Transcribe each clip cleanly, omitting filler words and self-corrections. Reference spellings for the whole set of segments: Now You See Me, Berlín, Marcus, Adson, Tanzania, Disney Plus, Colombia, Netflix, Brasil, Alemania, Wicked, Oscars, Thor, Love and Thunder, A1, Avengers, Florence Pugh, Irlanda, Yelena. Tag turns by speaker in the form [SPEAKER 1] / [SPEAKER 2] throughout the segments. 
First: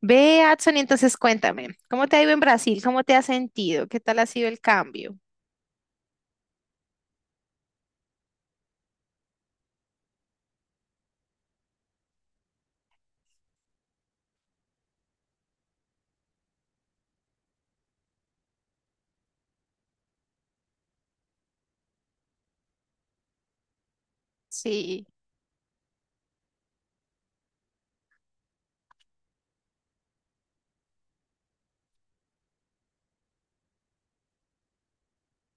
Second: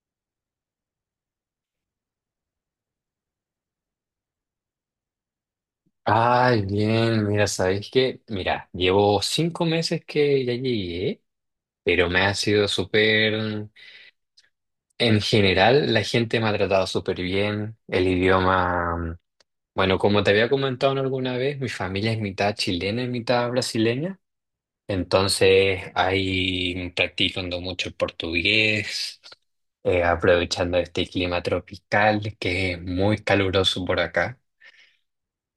[SPEAKER 1] Ve, Adson, y entonces cuéntame, ¿cómo te ha ido en Brasil? ¿Cómo te has sentido? ¿Qué tal ha sido el cambio?
[SPEAKER 2] Ay, bien, mira, ¿sabéis qué? Mira, llevo 5 meses que ya llegué, pero me ha sido súper. En general, la gente me ha tratado súper bien, el idioma. Bueno, como te había comentado en alguna vez, mi familia es mitad chilena y mitad brasileña,
[SPEAKER 1] Sí,
[SPEAKER 2] entonces ahí practicando mucho el portugués, aprovechando este clima tropical que es muy caluroso por acá.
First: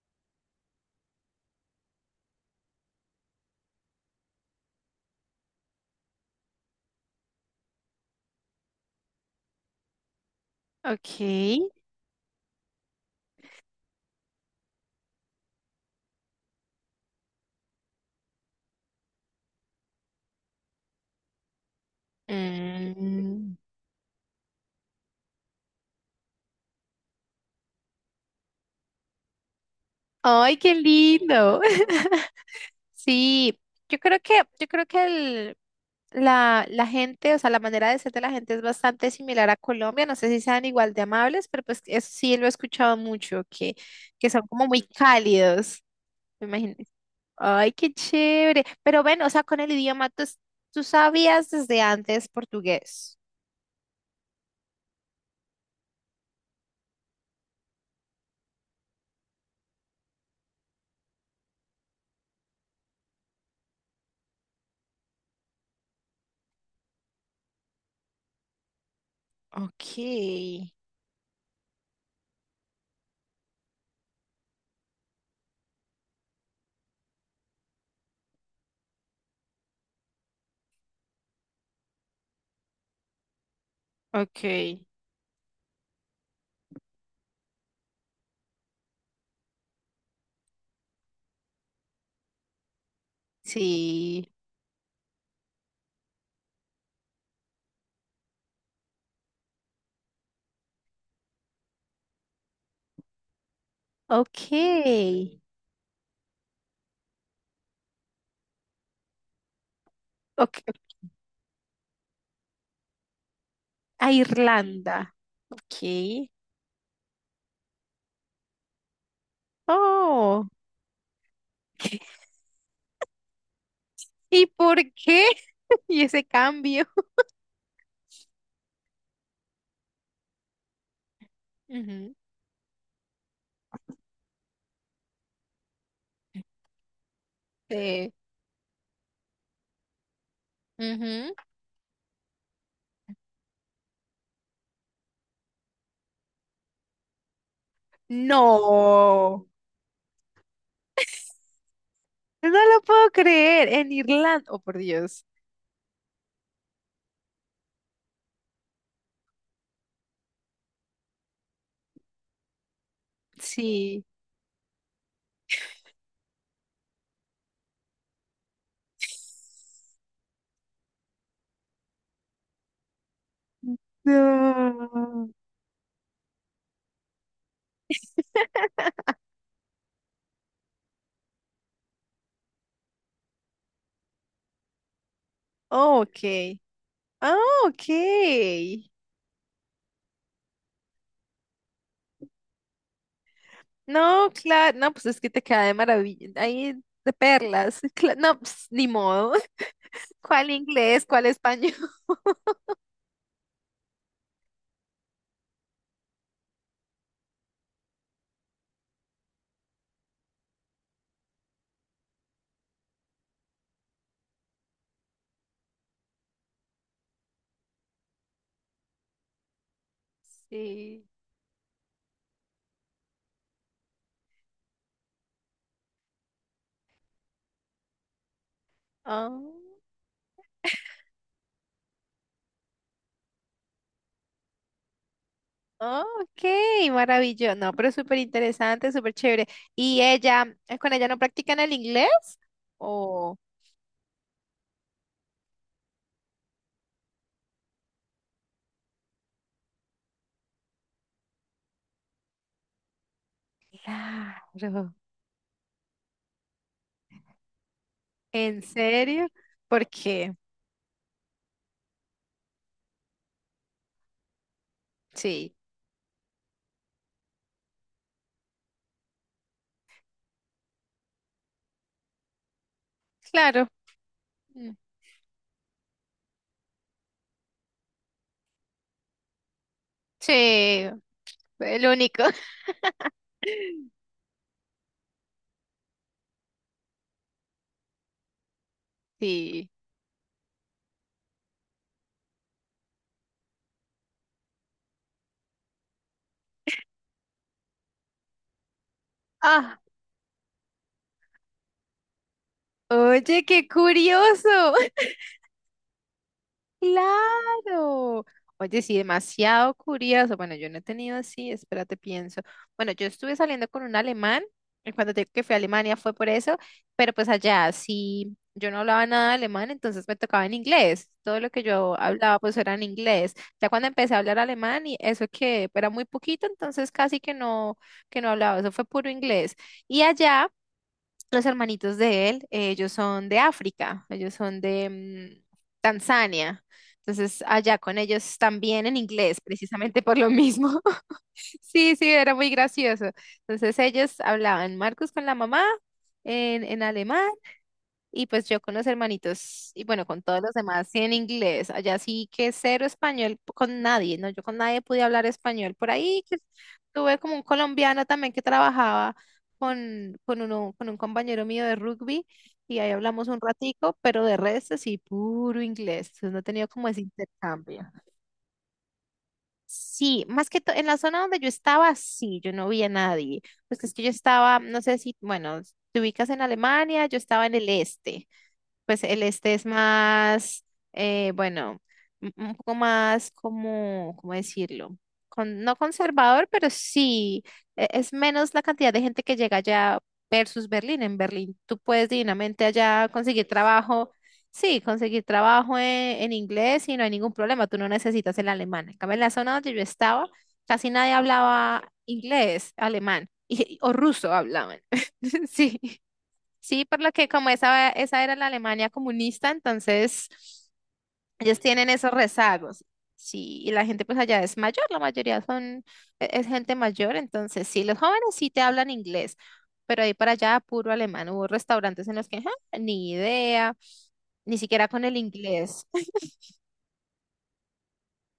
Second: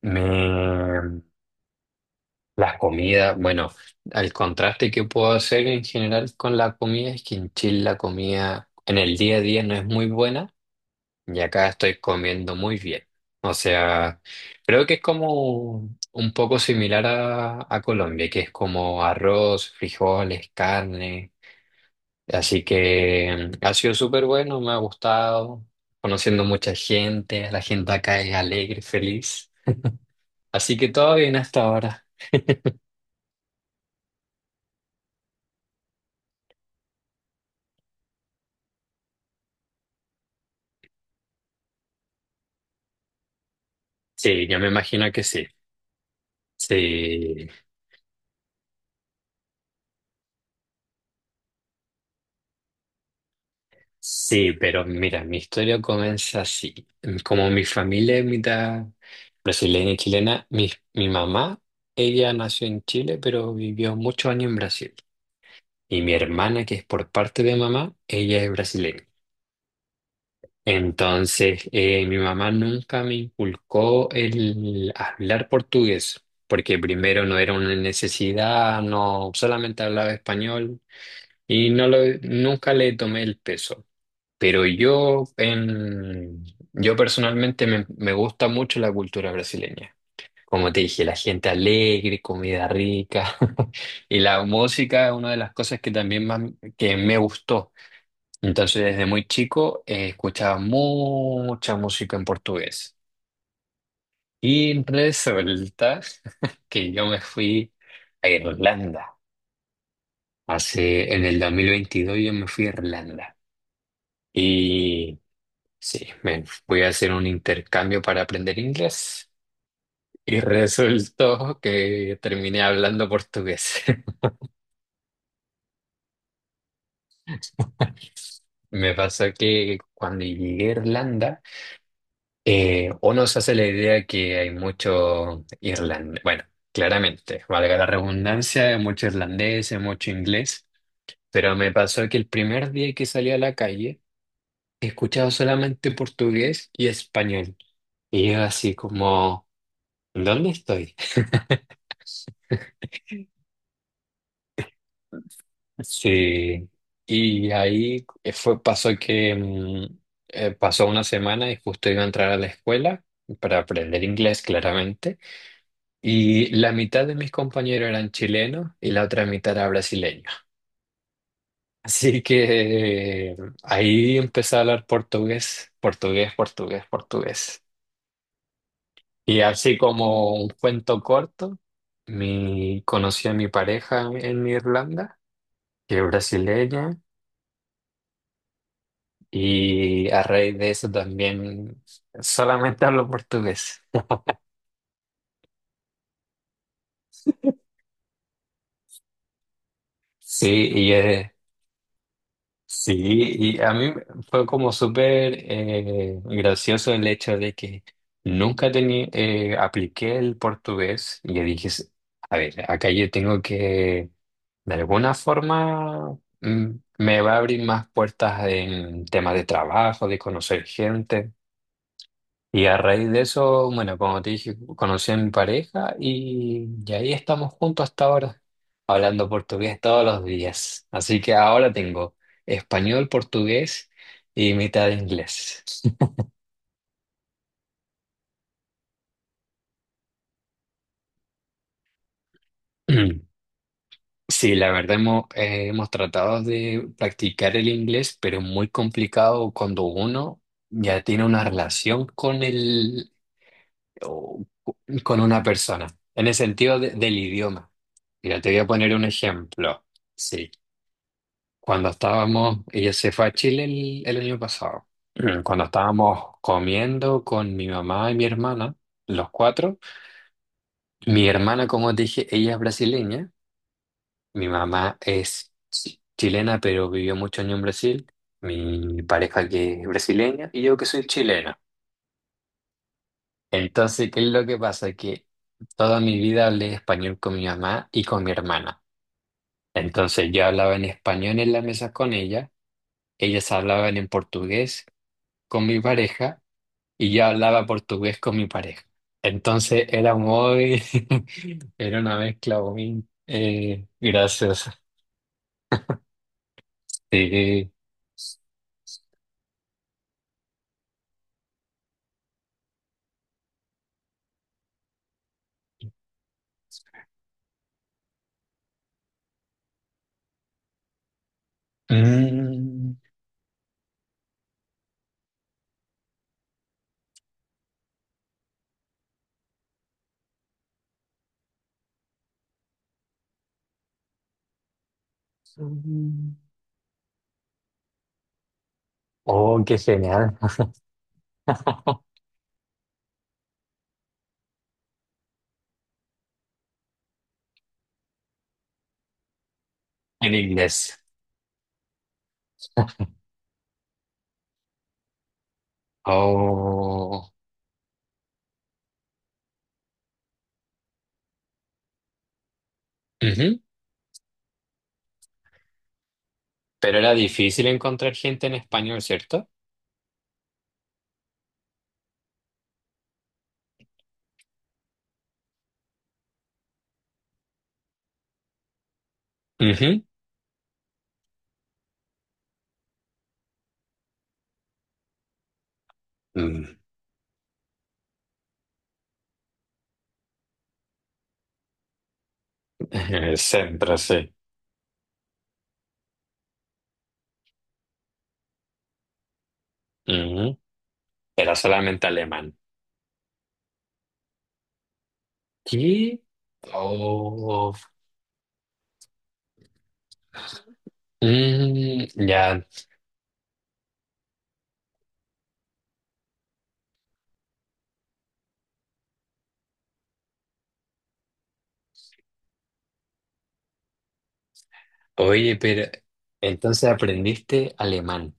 [SPEAKER 2] Me, Las comidas, bueno, el contraste que puedo hacer en general con la comida es que en Chile la comida en el día a día no es muy buena y acá
[SPEAKER 1] ok.
[SPEAKER 2] estoy comiendo muy bien. O sea, creo que es como un poco similar a Colombia, que es como arroz, frijoles, carne. Así que
[SPEAKER 1] Mm.
[SPEAKER 2] ha sido súper bueno, me ha gustado, conociendo mucha gente, la gente acá es alegre, feliz.
[SPEAKER 1] Ay, qué
[SPEAKER 2] Así que todo bien
[SPEAKER 1] lindo.
[SPEAKER 2] hasta ahora.
[SPEAKER 1] Sí, yo creo que la gente, o sea, la manera de ser de la gente es bastante similar a Colombia. No sé si sean igual de amables, pero pues eso sí lo he escuchado mucho, que son
[SPEAKER 2] Sí, yo
[SPEAKER 1] como
[SPEAKER 2] me
[SPEAKER 1] muy
[SPEAKER 2] imagino que sí.
[SPEAKER 1] cálidos, me imagino.
[SPEAKER 2] Sí,
[SPEAKER 1] Ay, qué chévere. Pero bueno, o sea, con el idioma, tú sabías desde antes portugués.
[SPEAKER 2] sí, pero mira, mi historia comienza así. Como mi familia es mitad brasileña y chilena, mi mamá, ella nació en Chile, pero vivió muchos años en Brasil. Y mi hermana, que es por parte de mamá, ella es brasileña.
[SPEAKER 1] Okay,
[SPEAKER 2] Entonces, mi mamá nunca me inculcó el hablar portugués, porque primero no era una necesidad, no solamente hablaba español y nunca le tomé el peso. Pero
[SPEAKER 1] okay,
[SPEAKER 2] yo personalmente me gusta mucho la cultura brasileña. Como te dije, la gente alegre, comida rica y
[SPEAKER 1] sí,
[SPEAKER 2] la música es una de las cosas que también más que me gustó. Entonces, desde muy chico escuchaba mucha música en portugués. Y
[SPEAKER 1] Okay.
[SPEAKER 2] resulta que yo me fui a Irlanda.
[SPEAKER 1] Okay,
[SPEAKER 2] En el 2022 yo me fui a Irlanda.
[SPEAKER 1] a Irlanda.
[SPEAKER 2] y Sí,
[SPEAKER 1] Okay.
[SPEAKER 2] me voy a hacer un intercambio para aprender inglés y
[SPEAKER 1] Oh.
[SPEAKER 2] resultó que terminé hablando portugués.
[SPEAKER 1] ¿Y por qué? ¿Y ese cambio?
[SPEAKER 2] Me pasó que cuando llegué a Irlanda,
[SPEAKER 1] Ujú,
[SPEAKER 2] uno se hace la idea que hay mucho irlandés, bueno, claramente, valga la
[SPEAKER 1] eh,
[SPEAKER 2] redundancia, mucho irlandés, mucho inglés,
[SPEAKER 1] ujú,
[SPEAKER 2] pero me pasó que el primer día que salí a la calle, he escuchado solamente portugués y español. Y yo así
[SPEAKER 1] no.
[SPEAKER 2] como, ¿dónde estoy?
[SPEAKER 1] No lo puedo creer. En Irlanda. Oh, por Dios.
[SPEAKER 2] Sí, y ahí pasó que pasó una semana y justo iba a entrar a la escuela para aprender
[SPEAKER 1] Sí,
[SPEAKER 2] inglés claramente, y la mitad de mis compañeros eran chilenos y la otra mitad era brasileña. Así que ahí empecé a hablar
[SPEAKER 1] no.
[SPEAKER 2] portugués, portugués, portugués, portugués. Y así como un cuento corto, conocí a mi pareja en Irlanda, que
[SPEAKER 1] Oh,
[SPEAKER 2] es
[SPEAKER 1] ok.
[SPEAKER 2] brasileña.
[SPEAKER 1] Ah, okay.
[SPEAKER 2] Y a raíz de eso también solamente hablo portugués.
[SPEAKER 1] No, claro, no, pues es que te queda de maravilla, ahí de perlas. No, pues, ni modo.
[SPEAKER 2] Sí,
[SPEAKER 1] ¿Cuál
[SPEAKER 2] y,
[SPEAKER 1] inglés? ¿Cuál
[SPEAKER 2] eh,
[SPEAKER 1] español?
[SPEAKER 2] sí, y a mí fue como súper gracioso el hecho de que nunca tenía, apliqué el portugués y yo dije, a ver, acá yo tengo que, de alguna forma, me va a abrir más puertas en temas de trabajo, de conocer
[SPEAKER 1] Sí.
[SPEAKER 2] gente. Y a raíz de eso, bueno, como te dije, conocí a mi pareja y ahí estamos juntos hasta ahora, hablando
[SPEAKER 1] Oh,
[SPEAKER 2] portugués todos los días. Así que ahora tengo español, portugués y mitad de inglés.
[SPEAKER 1] oh, ok, maravilloso. No, pero súper interesante, súper chévere. ¿Y ella, con ella no practican el inglés? Oh,
[SPEAKER 2] Sí, la verdad hemos tratado de practicar el inglés, pero es muy complicado cuando uno ya tiene una relación o-
[SPEAKER 1] claro.
[SPEAKER 2] con una persona, en el sentido del idioma. Mira, te voy
[SPEAKER 1] ¿En
[SPEAKER 2] a poner un
[SPEAKER 1] serio?
[SPEAKER 2] ejemplo.
[SPEAKER 1] ¿Por qué?
[SPEAKER 2] Sí. Cuando estábamos, ella se fue a Chile el año pasado.
[SPEAKER 1] Sí,
[SPEAKER 2] Cuando estábamos comiendo con mi mamá y mi hermana, los cuatro, mi hermana, como te dije, ella es brasileña,
[SPEAKER 1] claro.
[SPEAKER 2] mi
[SPEAKER 1] Mm,
[SPEAKER 2] mamá es chilena, pero vivió muchos años en Brasil, mi pareja que es brasileña y yo que
[SPEAKER 1] sí,
[SPEAKER 2] soy chilena.
[SPEAKER 1] el único.
[SPEAKER 2] Entonces, ¿qué es lo que pasa? Que toda mi vida hablé español con mi mamá y con mi hermana.
[SPEAKER 1] Sí.
[SPEAKER 2] Entonces, yo hablaba en español en la mesa con ella, ellas hablaban en portugués con mi pareja, y yo hablaba portugués con mi pareja.
[SPEAKER 1] Ah,
[SPEAKER 2] Entonces era muy, era una mezcla muy
[SPEAKER 1] oye, qué curioso.
[SPEAKER 2] graciosa. Sí.
[SPEAKER 1] Claro. Oye, sí, demasiado curioso. Bueno, yo no he tenido así, espérate, pienso. Bueno, yo estuve saliendo con un alemán, y cuando te digo que fui a Alemania fue por eso, pero pues allá sí, yo no hablaba nada de alemán, entonces me tocaba en inglés. Todo lo que yo hablaba pues era en
[SPEAKER 2] Mm.
[SPEAKER 1] inglés. Ya cuando empecé a hablar alemán y eso que era muy poquito, entonces casi que no hablaba, eso fue puro inglés. Y allá... Los hermanitos de él, ellos son de África, ellos son de
[SPEAKER 2] Mm.
[SPEAKER 1] Tanzania. Entonces, allá con ellos también en inglés,
[SPEAKER 2] Oh, qué
[SPEAKER 1] precisamente por lo
[SPEAKER 2] genial.
[SPEAKER 1] mismo. Sí, sí, era muy gracioso. Entonces, ellos hablaban Marcus con la mamá en alemán y pues yo con los hermanitos y bueno, con
[SPEAKER 2] En
[SPEAKER 1] todos los demás
[SPEAKER 2] inglés.
[SPEAKER 1] sí, en inglés. Allá sí que cero español con nadie, ¿no? Yo con nadie pude hablar español. Por ahí que tuve
[SPEAKER 2] Oh.
[SPEAKER 1] como un colombiano también que trabajaba con uno, con un compañero mío de rugby y ahí hablamos un
[SPEAKER 2] Ujú.
[SPEAKER 1] ratico, pero de resto sí, puro inglés. Entonces no he tenido como
[SPEAKER 2] Pero
[SPEAKER 1] ese
[SPEAKER 2] era difícil
[SPEAKER 1] intercambio.
[SPEAKER 2] encontrar gente en español, ¿cierto?
[SPEAKER 1] Sí, más que todo en la zona donde yo estaba, sí, yo no vi a nadie. Pues es que yo estaba, no sé si, bueno, te ubicas en Alemania, yo estaba en el este, pues el este es
[SPEAKER 2] Ujú.
[SPEAKER 1] más, bueno, un poco más como, ¿cómo decirlo? Con, no conservador, pero
[SPEAKER 2] Mm.
[SPEAKER 1] sí, es menos la cantidad de gente que llega allá versus Berlín. En Berlín tú puedes divinamente allá conseguir
[SPEAKER 2] Siempre
[SPEAKER 1] trabajo,
[SPEAKER 2] sí.
[SPEAKER 1] sí, conseguir trabajo en inglés y no hay ningún problema, tú no necesitas el alemán. En cambio, en la zona donde yo estaba,
[SPEAKER 2] Ujú.
[SPEAKER 1] casi nadie
[SPEAKER 2] Era
[SPEAKER 1] hablaba
[SPEAKER 2] solamente alemán.
[SPEAKER 1] inglés, alemán o ruso hablaban. Sí.
[SPEAKER 2] ¿Qué?
[SPEAKER 1] Sí, por lo que como
[SPEAKER 2] Oh.
[SPEAKER 1] esa era la Alemania comunista, entonces ellos tienen
[SPEAKER 2] Mm,
[SPEAKER 1] esos
[SPEAKER 2] ya.
[SPEAKER 1] rezagos. Sí, y la gente pues allá es mayor, la mayoría son, es gente mayor, entonces sí, los jóvenes sí te hablan inglés, pero ahí para allá puro alemán. Hubo restaurantes en los que, "Ja, ni idea, ni siquiera con el
[SPEAKER 2] Oye,
[SPEAKER 1] inglés.
[SPEAKER 2] pero entonces aprendiste alemán.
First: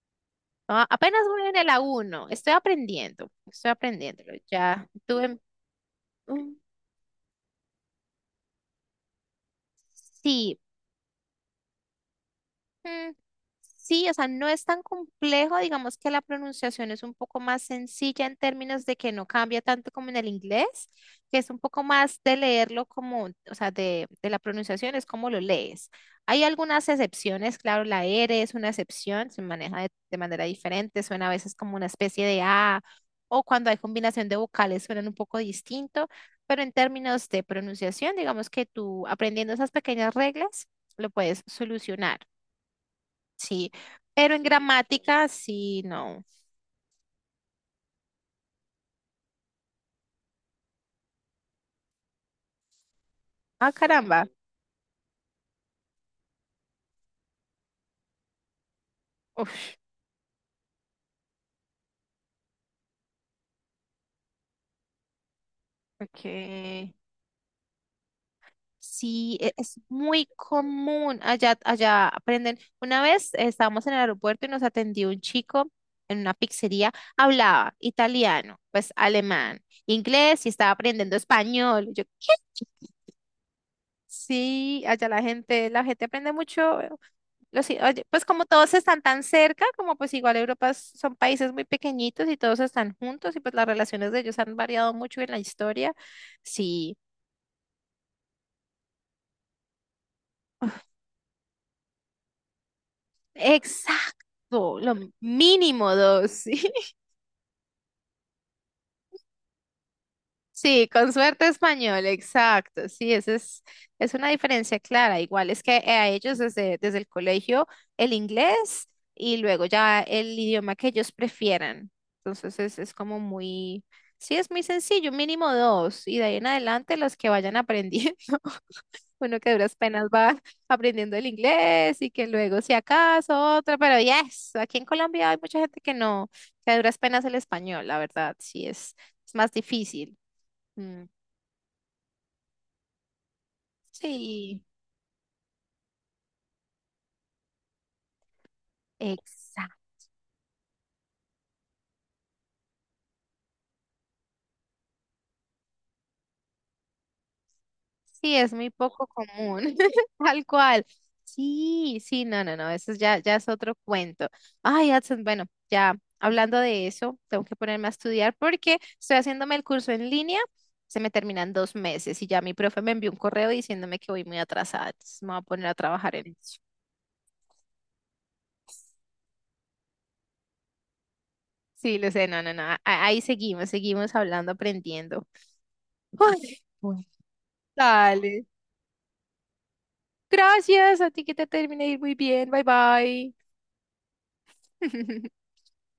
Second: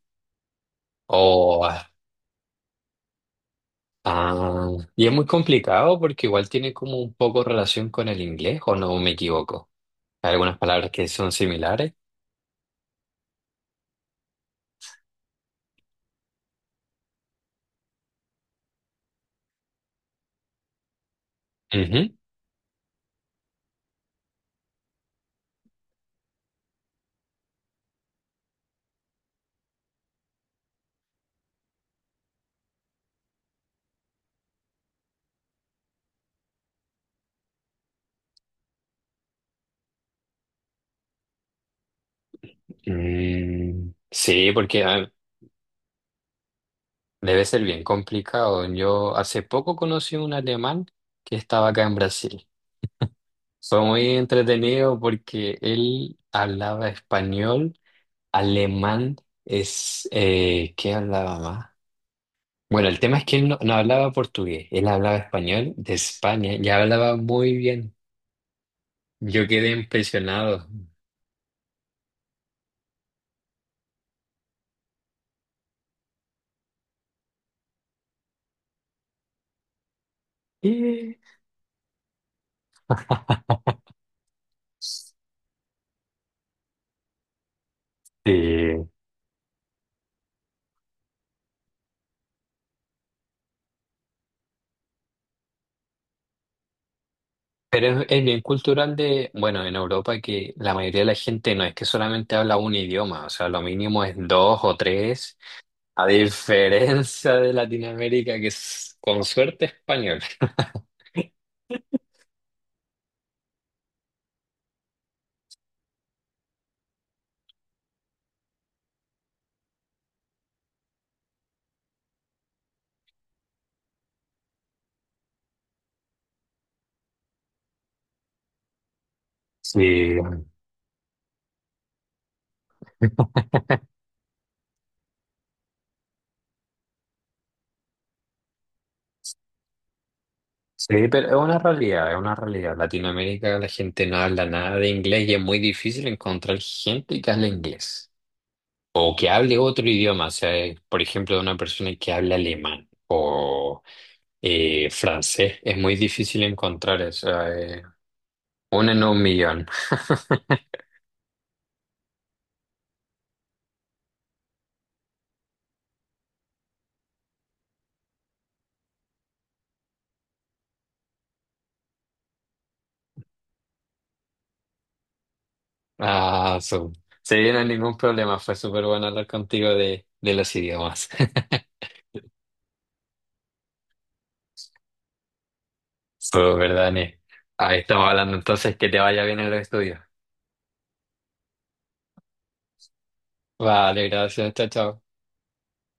[SPEAKER 1] "Ah, apenas voy en
[SPEAKER 2] Oh,
[SPEAKER 1] el
[SPEAKER 2] ah,
[SPEAKER 1] A1, estoy aprendiendo, estoy aprendiéndolo.
[SPEAKER 2] ah.
[SPEAKER 1] Ya
[SPEAKER 2] Y es muy
[SPEAKER 1] tuve,
[SPEAKER 2] complicado porque igual
[SPEAKER 1] mm,
[SPEAKER 2] tiene como un poco relación con el inglés, ¿o no me equivoco? Hay algunas
[SPEAKER 1] sí,
[SPEAKER 2] palabras que son similares.
[SPEAKER 1] mm, sí, o sea, no es tan complejo, digamos que la pronunciación es un poco más sencilla en términos de que no cambia tanto como en el inglés, que es un poco
[SPEAKER 2] Ujú.
[SPEAKER 1] más de leerlo como, o sea, de la pronunciación es como lo lees. Hay algunas excepciones, claro, la R es una excepción, se maneja de manera diferente, suena a veces como una especie de A, o cuando hay combinación de vocales suenan un poco distinto, pero en términos de pronunciación, digamos que tú aprendiendo esas pequeñas reglas, lo puedes solucionar. Sí,
[SPEAKER 2] Mm,
[SPEAKER 1] pero en
[SPEAKER 2] sí, porque
[SPEAKER 1] gramática sí, no.
[SPEAKER 2] debe ser bien complicado. Yo hace poco conocí un alemán que estaba acá en Brasil.
[SPEAKER 1] Ah,
[SPEAKER 2] Fue muy
[SPEAKER 1] caramba.
[SPEAKER 2] entretenido porque él hablaba español. Alemán
[SPEAKER 1] Uf,
[SPEAKER 2] es. ¿Qué hablaba más? Bueno, el tema es que él no hablaba portugués, él hablaba español de España, ya
[SPEAKER 1] ok.
[SPEAKER 2] hablaba muy bien.
[SPEAKER 1] Sí,
[SPEAKER 2] Yo quedé
[SPEAKER 1] es muy
[SPEAKER 2] impresionado.
[SPEAKER 1] común. Allá, allá aprenden. Una vez estábamos en el aeropuerto y nos atendió un chico en una pizzería. Hablaba italiano, pues alemán, inglés y estaba aprendiendo
[SPEAKER 2] Eh,
[SPEAKER 1] español. Yo, ¿qué? Sí, allá la gente aprende mucho. Oye, pues
[SPEAKER 2] Sí.
[SPEAKER 1] como todos están tan cerca, como pues igual Europa son países muy pequeñitos y todos están juntos y pues las relaciones de ellos han variado mucho en la historia. Sí,
[SPEAKER 2] Pero es bien cultural bueno, en Europa que la mayoría de la gente no es que solamente habla un idioma, o sea, lo mínimo es dos o
[SPEAKER 1] exacto, lo
[SPEAKER 2] tres,
[SPEAKER 1] mínimo
[SPEAKER 2] a
[SPEAKER 1] dos, sí.
[SPEAKER 2] diferencia de Latinoamérica que es con suerte español.
[SPEAKER 1] Sí, con suerte español, exacto. Sí, esa es una diferencia clara. Igual es que a ellos desde el colegio el inglés y luego ya el idioma que ellos prefieran. Entonces es como muy, sí, es muy sencillo, mínimo dos. Y de ahí en adelante los que vayan aprendiendo, uno que a duras penas
[SPEAKER 2] Sí.
[SPEAKER 1] va aprendiendo el inglés y que luego si acaso otra, pero yes, aquí en Colombia hay mucha gente que no, que a duras penas el español, la verdad, sí es más difícil.
[SPEAKER 2] Sí,
[SPEAKER 1] Mm.
[SPEAKER 2] pero es una realidad, es una realidad. Latinoamérica la gente no habla
[SPEAKER 1] Sí,
[SPEAKER 2] nada de inglés y es muy difícil encontrar gente que hable inglés o que hable
[SPEAKER 1] exacto.
[SPEAKER 2] otro idioma, o sea, por ejemplo, una persona que hable alemán o francés, es muy difícil encontrar eso,
[SPEAKER 1] Sí, es muy
[SPEAKER 2] una en
[SPEAKER 1] poco
[SPEAKER 2] un
[SPEAKER 1] común,
[SPEAKER 2] millón.
[SPEAKER 1] tal cual. Sí, sí, no, no, no, eso es ya, ya es otro cuento. Ay, Adson, bueno, ya hablando de eso, tengo que ponerme a estudiar porque estoy haciéndome el curso en línea, se me terminan 2 meses y ya mi profe me envió un correo diciéndome que voy muy atrasada, entonces me voy a poner a trabajar en eso.
[SPEAKER 2] Ah, su. Se viene ningún problema, fue súper bueno hablar contigo de los idiomas.
[SPEAKER 1] Sí, lo sé, no, no, no, ahí seguimos, seguimos hablando, aprendiendo. Ay,
[SPEAKER 2] Súper,
[SPEAKER 1] bueno,
[SPEAKER 2] Dani. Ahí estamos hablando
[SPEAKER 1] dale.
[SPEAKER 2] entonces, que te vaya bien en los estudios.
[SPEAKER 1] Gracias, a ti que te termine de ir muy bien, bye bye.
[SPEAKER 2] Vale, gracias, chao, chao.